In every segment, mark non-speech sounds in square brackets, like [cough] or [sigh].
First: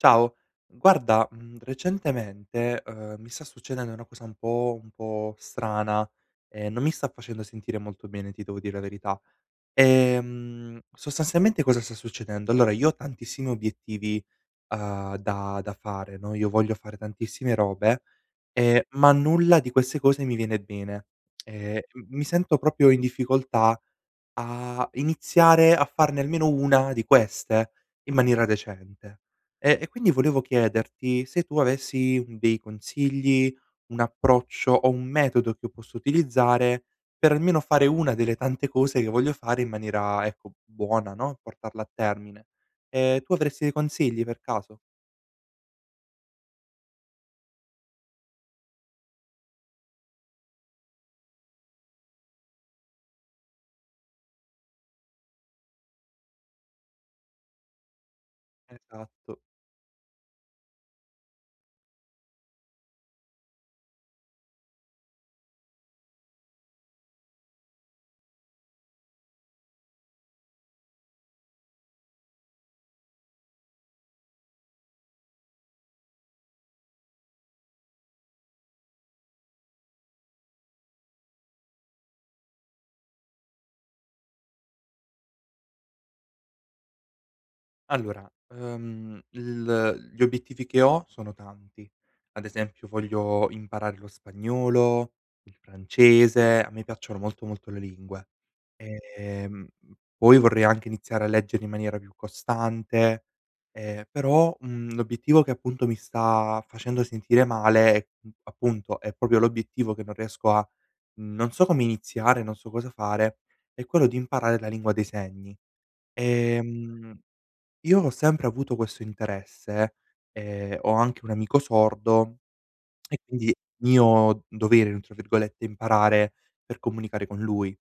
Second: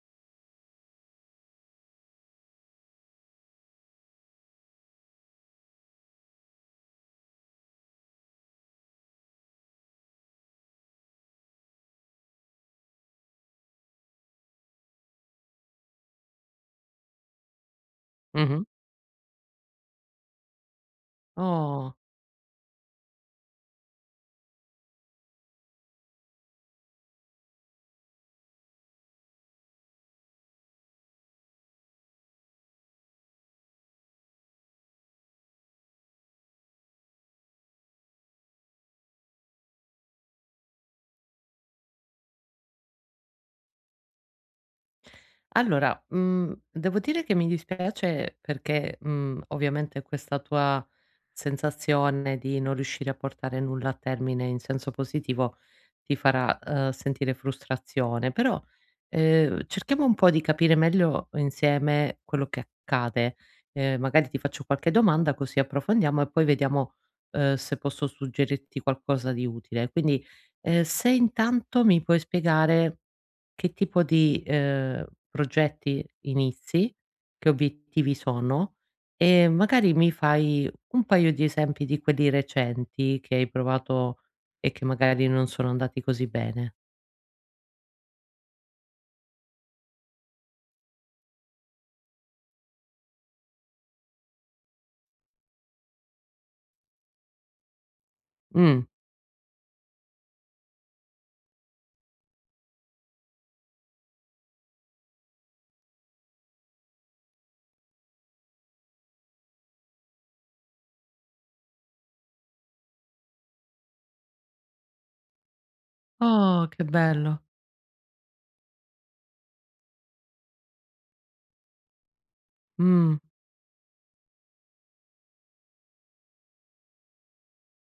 Ciao. Guarda, mhmm, recentemente, uhm, mi sta succedendo una cosa un po' un po' strana, e non mi sta facendo sentire molto bene, ti devo dire la verità. Ehm, sostanzialmente cosa sta succedendo: allora io ho tantissimi obiettivi, uhm, da da fare, no, io voglio fare tantissime robe Mh-mh. e ma nulla di queste cose mi viene bene. Ehm, Oh! m mi sento proprio in difficoltà a iniziare a farne almeno una di queste in maniera decente e e quindi volevo chiederti se tu avessi dei consigli, un approccio o un metodo che posso utilizzare, per almeno fare una delle tante cose che voglio fare in maniera, ecco, buona, no, portarla a termine. Ehm, tu avresti dei consigli per caso? Allora, mhmm, devo dire che mi dispiace perché, mhmm, ovviamente, questa tua sensazione di non riuscire a portare nulla a termine in senso positivo ti farà, uhm, sentire frustrazione, però, Esatto. ehm, cerchiamo un po' di capire meglio insieme quello che accade. Uhm, magari ti faccio qualche domanda così approfondiamo, e poi vediamo, uhm, se posso suggerirti qualcosa di utile. Quindi, ehm, se intanto mi puoi spiegare che tipo di, ehm, progetti inizi, che obiettivi sono e magari mi fai un paio di esempi di quelli recenti che hai provato e che magari non sono andati così bene. Allora, uhm, il gli obiettivi che ho sono tanti. Ad esempio voglio imparare lo spagnolo, il francese, a me piacciono molto, molto le lingue. Mh. Ehm, m poi vorrei anche iniziare a leggere in maniera più costante, ehm, però, mhmm, l'obiettivo che, appunto, mi sta facendo sentire male è, mhmm, appunto è proprio l'obiettivo che non riesco a mhmm, non so come iniziare, non so cosa fare, è quello di imparare la lingua dei segni. Oh, che Ehm, bello! io ho sempre avuto questo interesse, ehm, ho anche un amico sordo, [tsk] è Mh. quindi mio dovere, [unintelligible] virgolette, imparare per comunicare con lui,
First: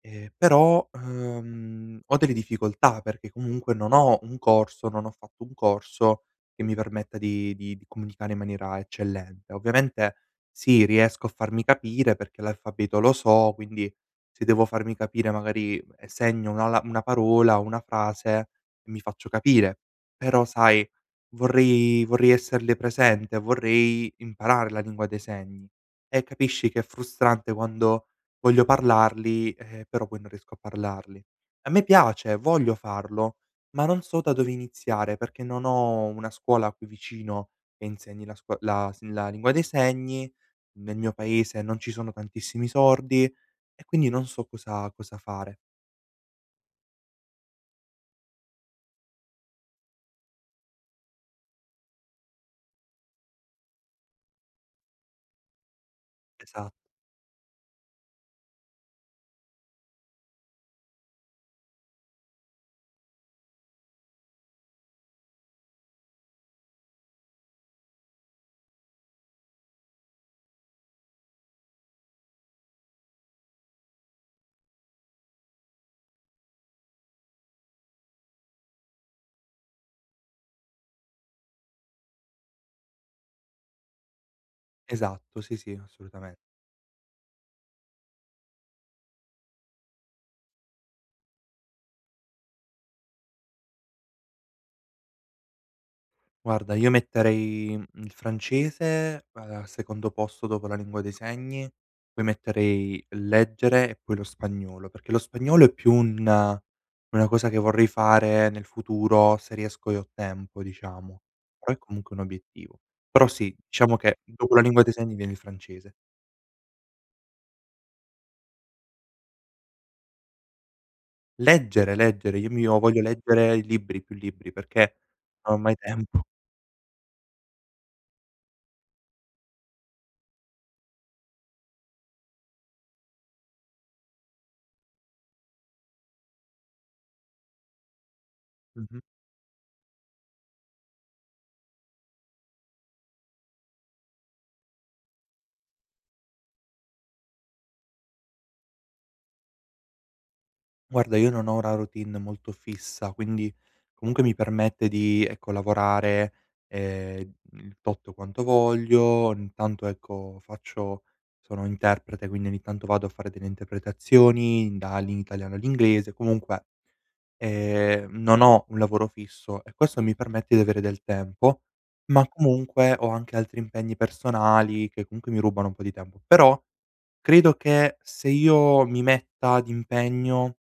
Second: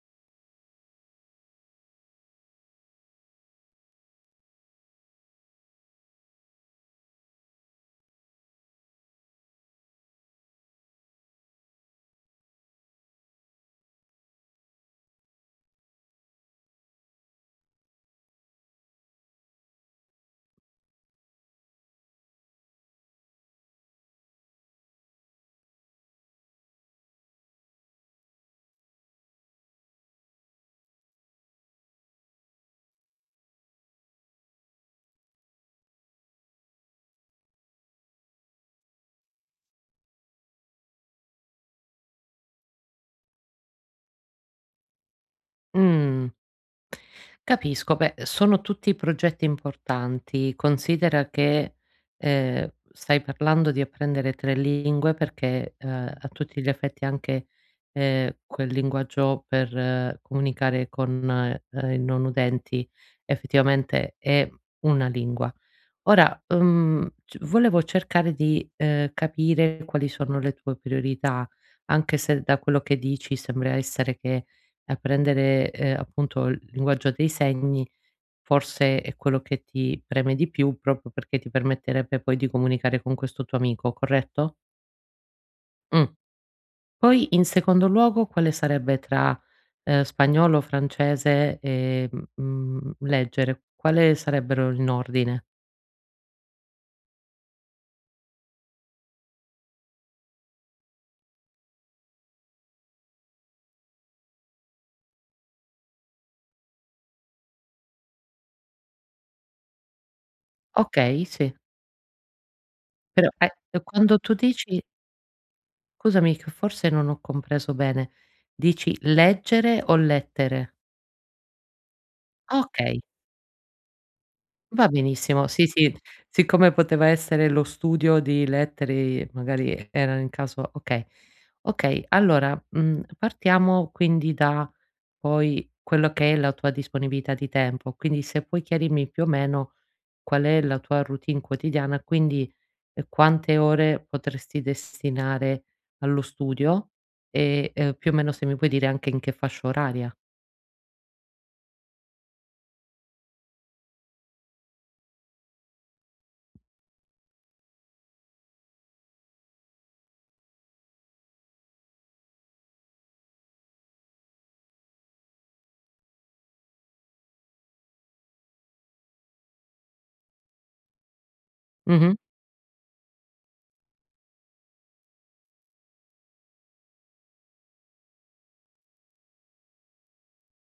ehm, però, uhm, ho delle difficoltà perché comunque non ho un corso non ho fatto un corso che mi permetta di di di comunicare in maniera eccellente. Ovviamente, sì, riesco a farmi capire perché l'alfabeto lo so, quindi, se devo farmi capire magari e segno una la una parola, una frase, mi faccio capire. Però, sai, vorrei vorrei esserle presente, vorrei imparare la lingua dei segni. E capisci che è frustrante quando voglio parlarli, eh, però poi non riesco a parlarli. A me piace, voglio farlo, ma non so da dove iniziare perché non ho una scuola qui vicino che insegni la scuo la s la lingua dei segni, nel mio paese non ci sono tantissimi sordi e quindi non so cosa cosa fare. Mh. Capisco. Beh, sono tutti progetti importanti. Considera che, ehm, stai parlando di apprendere 3 lingue perché, uhm, a tutti gli Esa effetti, anche, ehm, quel linguaggio per comunicare con, uhm, i non udenti effettivamente è una lingua. Ora, uhm, c volevo cercare di, ehm, capire quali sono le tue priorità, anche se da quello che dici sembra essere che apprendere, ehm, appunto, il linguaggio dei segni forse è quello che ti preme di più, proprio perché ti permetterebbe poi di comunicare con questo tuo amico, corretto? Esatto. Sì, sì, Mh. assolutamen Poi, in secondo luogo, quale sarebbe tra, uhm, spagnolo, francese e, mhmm, leggere? Quale sarebbero in ordine? Guarda, io metterei il francese al secondo posto dopo la lingua dei segni, poi metterei leggere e poi lo spagnolo. Perché lo spagnolo è più una una cosa che vorrei fare nel futuro se riesco e ho tempo, diciamo, Okay, sì. però è comunque un obiettivo. Però Però ae sì, e diciamo quando che tu dopo la lingua dici dei segni viene il francese. scusami che forse non ho compreso bene, dici leggere o lettere? Leggere, leggere! Il mio voglio Okay. leggere i libri più libri Va perché benissimo. non ho Sì, mai sì, tempo. siccome poteva essere lo studio di lettere e magari erano in caso okay. Okay, allora, mhmmm, partiamo quindi da, poi, quello che è la tua disponibilità di tempo. Quindi se puoi Mh-mh. chiarirmi, più o meno, qual è la tua routine quotidiana, quindi quante ore potresti destinare allo studio e, ehm, più o meno se mi puoi dire anche in che fascia oraria. Guarda, io non ho una routine molto fissa, quindi comunque mi permette di, ecco, lavorare, ehm, il tot quanto voglio, intanto, ecco, faccio sono interprete quindi ogni tanto vado a fare delle interpretazioni, dal in Italiano all'inglese, comunque ehm, non ho un lavoro fisso e questo mi permette di avere del tempo, Mh-mh. ma comunque ho anche altri impegni personali che, comunque, mi rubano un po' di tempo. Però credo che, se io mi metta d'impegno,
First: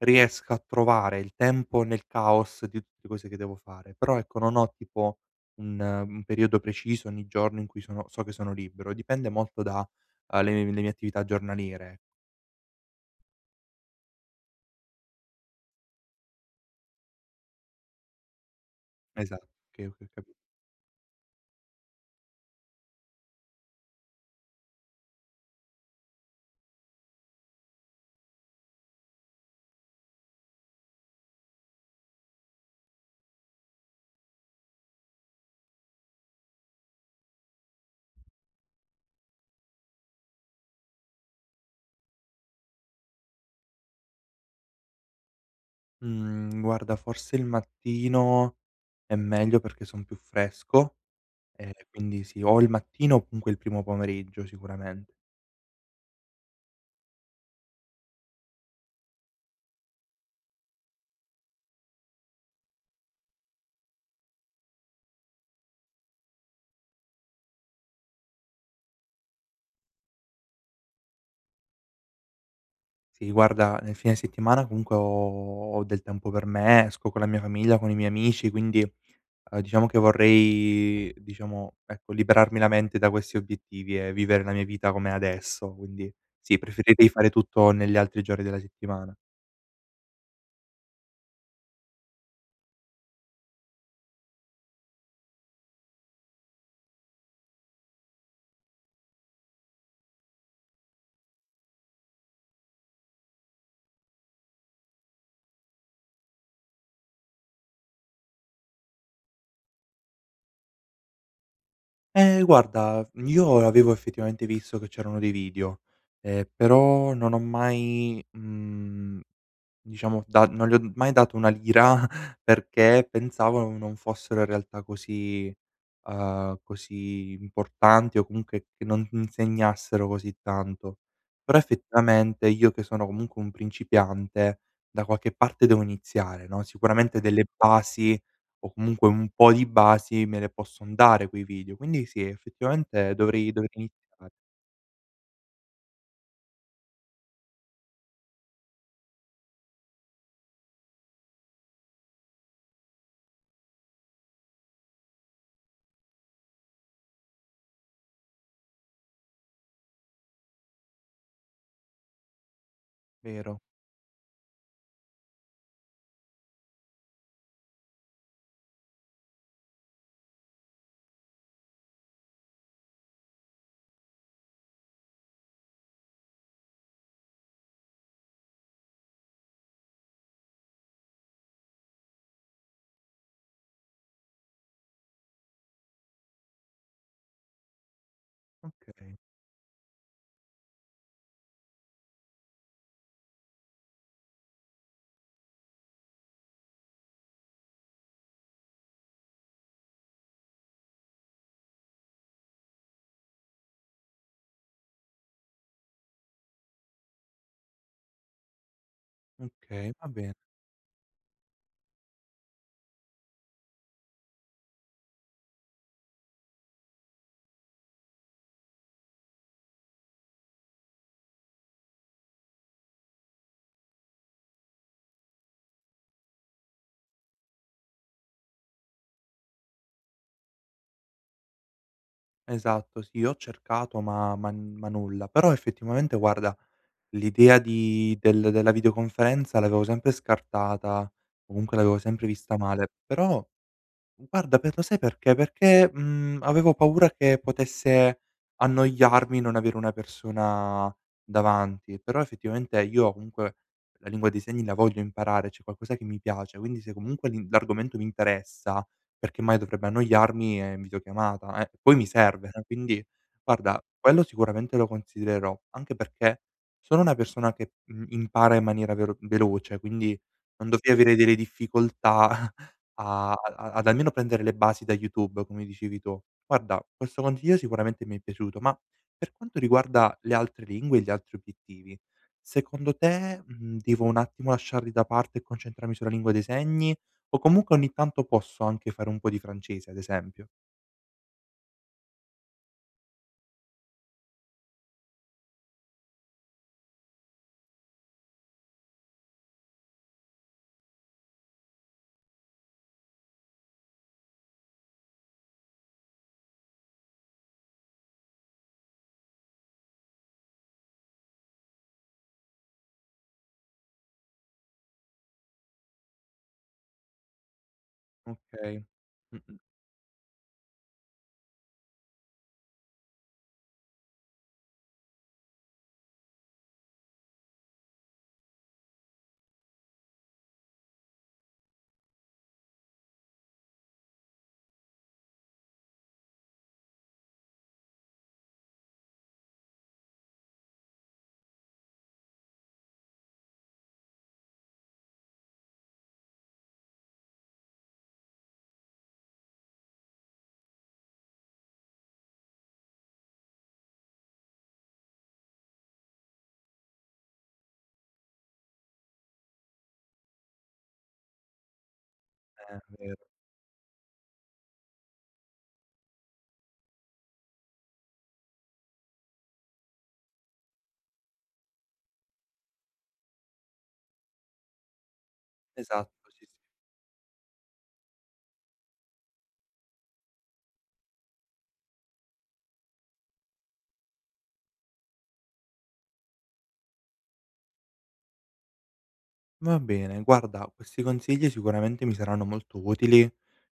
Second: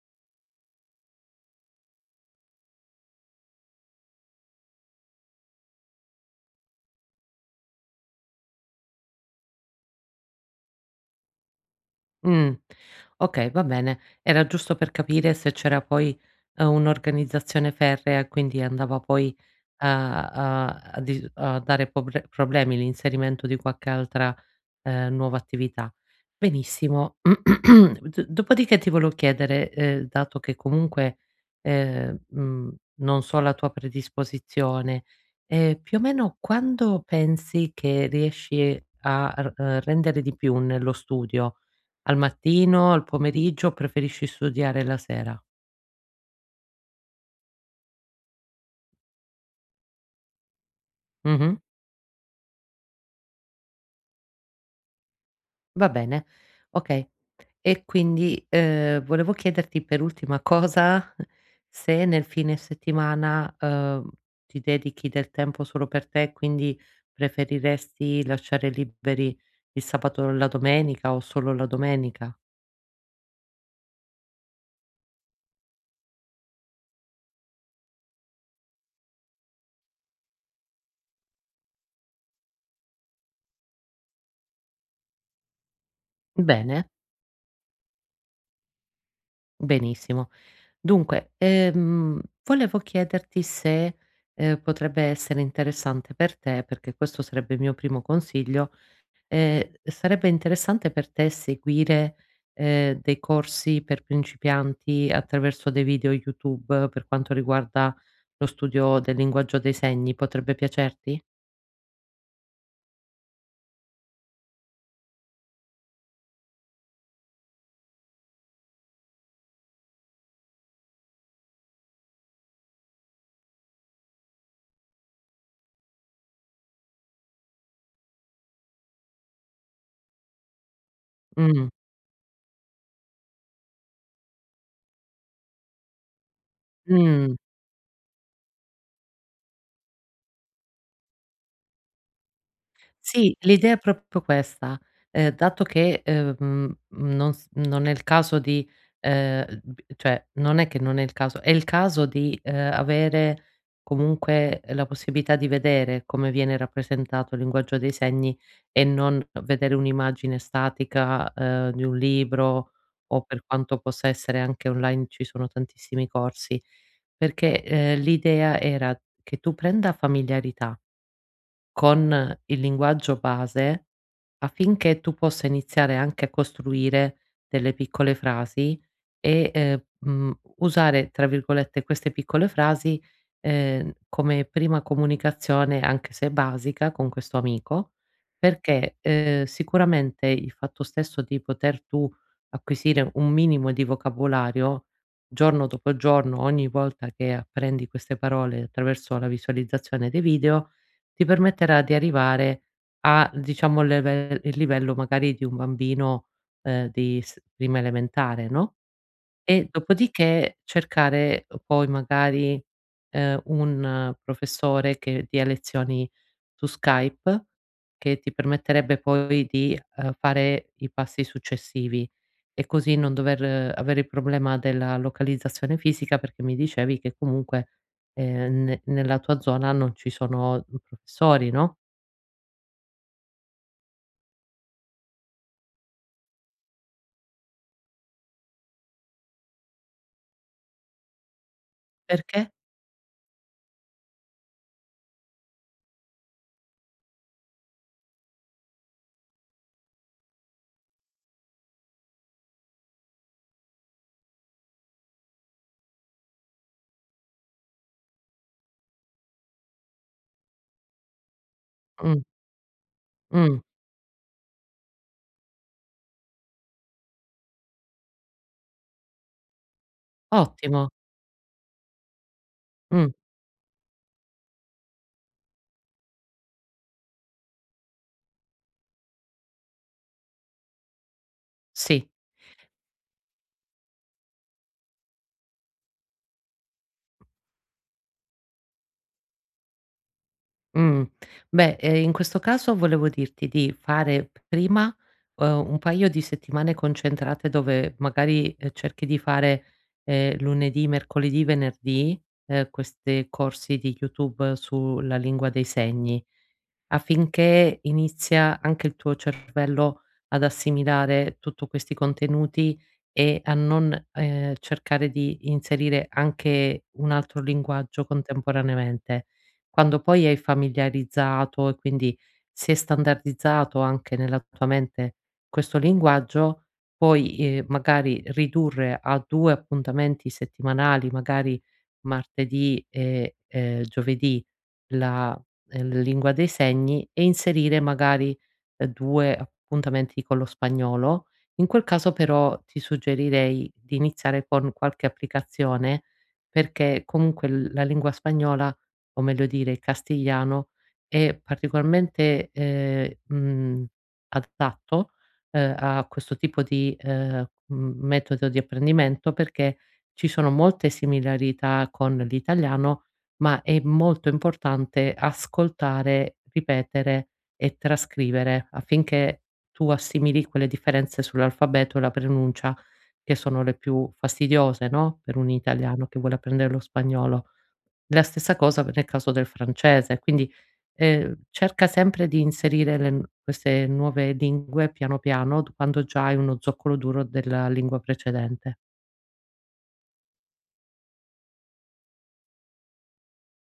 riesca a trovare il tempo nel caos di tutte cose che devo fare. Però ecco non ho, tipo, un un periodo preciso, ogni giorno in cui sono so che sono libero. Dipende molto da, uhm, le mie le mie attività giornaliere. Mh. Okay, va bene. Era giusto per capire se c'era poi, uhm, un'organizzazione ferrea e quindi andava Esa poi okay, a okay, ho capi a a dir a dare poble problemi l'inserimento di qualche altra, ehm, nuova attività. Benissimo, [clears throat] d dopodiché ti volo chiedere, ehm, dato che comunque, uhm, mhmm, non so la tua predisposizione, ehm, più o meno quando pensi che riesci a r ehm, rendere di più nello studio: al mattino, al pomeriggio o preferisci studiare la sera? Mhmm, [tsk] guarda, forse il mattino è meglio perché son più fresco, Mh-mh. e quindi sì. O il mattino o comunque il primo pomeriggio, sicuramen Va bene, okay. E quindi, uhm, volevo chiederti, per ultima cosa, se nel fine settimana, uhm, ti dedichi del tempo solo per te, quindi, preferiresti lasciare liberi il sabato o la domenica, o solo la domenica? Sì, guarda, nel fine settimana comunque ho ho del tempo per me, esco con la mia famiglia, con i miei amici, quindi, uhm, diciamo che vorrei, diciamo, ecco, liberarmi la mente da questi obiettivi e vivere la mia vita come è adesso, quindi sì: Bene. preferirei fare tutto negli altri giorni della settimana. Benissimo. Dunque, ehm, volevo chiederti se, ehm, potrebbe essere interessante per te, perché questo sarebbe il mio primo consiglio, ehm, sarebbe interessante per te seguire, ehm, dei corsi per principianti attraverso dei video YouTube, per quanto riguarda lo studio del linguaggio dei segni. Potrebbe piacerti? Eh, guarda v io avevo effettivamente visto che c'erano dei video, ehm, però non ho mai, mhmm, diciamo, da non li ho mai dato una lira perché pensavo non non fossero in realtà così uhm, così importanti o comunque che non insegnassero così tanto. Però Mh. effettivamente, io che sono comunque un principiante, da qualche parte devo iniziare, no, sicuramente Mh. delle basi, o comunque un po' di basi, me le posson dare quei video. Quindi sì, effettivamente Sì, dovrei dovrei l'idea è proprio iniziare. questa: uhm, dato che, uhm, mhmm mhmm nos non è il caso di, uhm b cioè, non è che non è il caso è il caso di, uhm, avere comunque la possibilità di vedere come viene rappresentato il linguaggio dei segni e non vedere un'immagine statica, uhm, di un libro o per Vero. quanto possa essere, anche online ci sono tantissimi corsi, perché, ehm, l'idea era che tu prenda familiarità con il linguaggio base, affinché tu possa iniziare anche a costruire delle piccole frasi e, ehm, mhmm, usare, tra virgolette, queste piccole frasi, ehm, come prima comunicazione, anche se basica, con questo amico. Perché, Okay. uhm, sicuramente, il fatto stesso di poter tu acquisire un minimo di vocabolario, giorno dopo giorno, ogni volta che apprendi queste parole attraverso la visualizzazione dei video, ti permetterà di arrivare a, diciamo, il level il livello magari di un bambino, uhm, di s prima elementare, no? E Okay, va bene. dopodiché cercare poi, magari, ehm, un professore che dia lezioni su Skype, che ti permetterebbe poi di, uhm, fare i passi successivi e così non dover avere il problema della localizzazione fisica, perché mi dicevi che comunque ehm, ne nella tua zona non ci sono, uhm, professori, no? Esatto, sì. Io ho cercato ma ma n ma nulla. Però effettivamente guarda, l'idea di del della videoconferenza l'avevo sempre scartata, comunque l'avevo sempre Perché? vista male. Però, guarda, per lo sai perché? Perché, mhmm, avevo paura che potesse annoiarmi non avere una persona davanti. Però effettivamente io, comunque, la lingua dei segni la voglio imparare, cioè è qualcosa che mi piace. Quindi se comunque l'in l'argomento mi interessa, perché mai dovrebbe annoiarmi e in videochiamata, eh. Poi mi Mh. serve, eh, quindi, Mh. guarda, quello sicuramente lo considererò, anche perché sono una persona che, mhmm, impara in maniera vero veloce, quindi non Ottimo. dovrei avere delle difficoltà [chuckles] Mh. a a ad almeno prendere le basi da YouTube, come dicevi tu. Guarda, questo consiglio sicuramente mi è piaciuto, ma, per quanto riguarda le altre lingue e gli altri obiettivi, Sì. secondo te, mhmm, devo un attimo lasciarli da parte e concentrarmi sulla lingua dei segni o comunque ogni tanto posso anche fare un po' di francese, ad esempio? Mhmm. Beh, ehm, in questo caso volevo dirti di fare p prima, uhm, un paio di settimane concentrate dove magari, ehm, cerchi di fare, ehm, lunedì, mercoledì, venerdì, uhm, queste corsi di YouTube sulla lingua dei segni, affinché inizia anche il tuo cervello ad assimilare tutto questi contenuti e a non, ehm, cercare di inserire anche un altro linguaggio Okay, contemporaneamente. mh-mh. Quando poi hai familiarizzato, e quindi si è standardizzato anche nella tua mente questo linguaggio, puoi, ehm, magari ridurre a 2 appuntamenti settimanali, magari martedì, e, ehm, giovedì, la, l lingua dei segni e inserire, magari, uhm, 2 appuntamenti con lo spagnolo. In quel caso però, ti suggerirei di iniziare con qualche applicazione, perché comunque l la lingua spagnola, o meglio dire il castigliano, è particolarmente, ehm, mhmm, adatto, uhm, a questo tipo di, uhm, m metodo di apprendimento, perché ci sono molte similarità con Eh, l'italiano, vero. ma è molto importante ascoltare, ripetere e trascrivere, affinché tu assimili quelle differenze sull'alfabeto e la pronuncia che sono le più fastidiose, no, per un italiano Esatto. che vuole Sì, sì. apprendere lo spagnolo. La stessa cosa pe nel caso del francese, quindi, ehm, cerca sempre di inserire le n queste nuove lingue piano piano, d quando già hai uno zoccolo duro della lingua precedente. Va bene. Guarda, questi consigli sicuramente mi saranno molto utili.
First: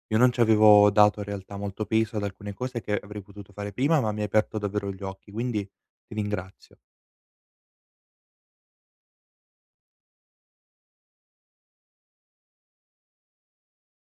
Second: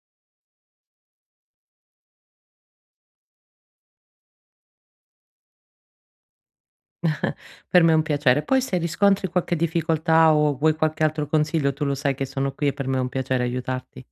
Io non ci avevo dato in realtà molto peso ad alcune cose che avrei potuto fare prima, ma mi hai aperto davvero gli occhi, quindi ti ringrazio. [chuckles] Per me è un piacere. Poi se riscontri qualche difficoltà o vuoi qualche altro consiglio, tu lo sai che sono qui, e per me è un piacere aiutarti.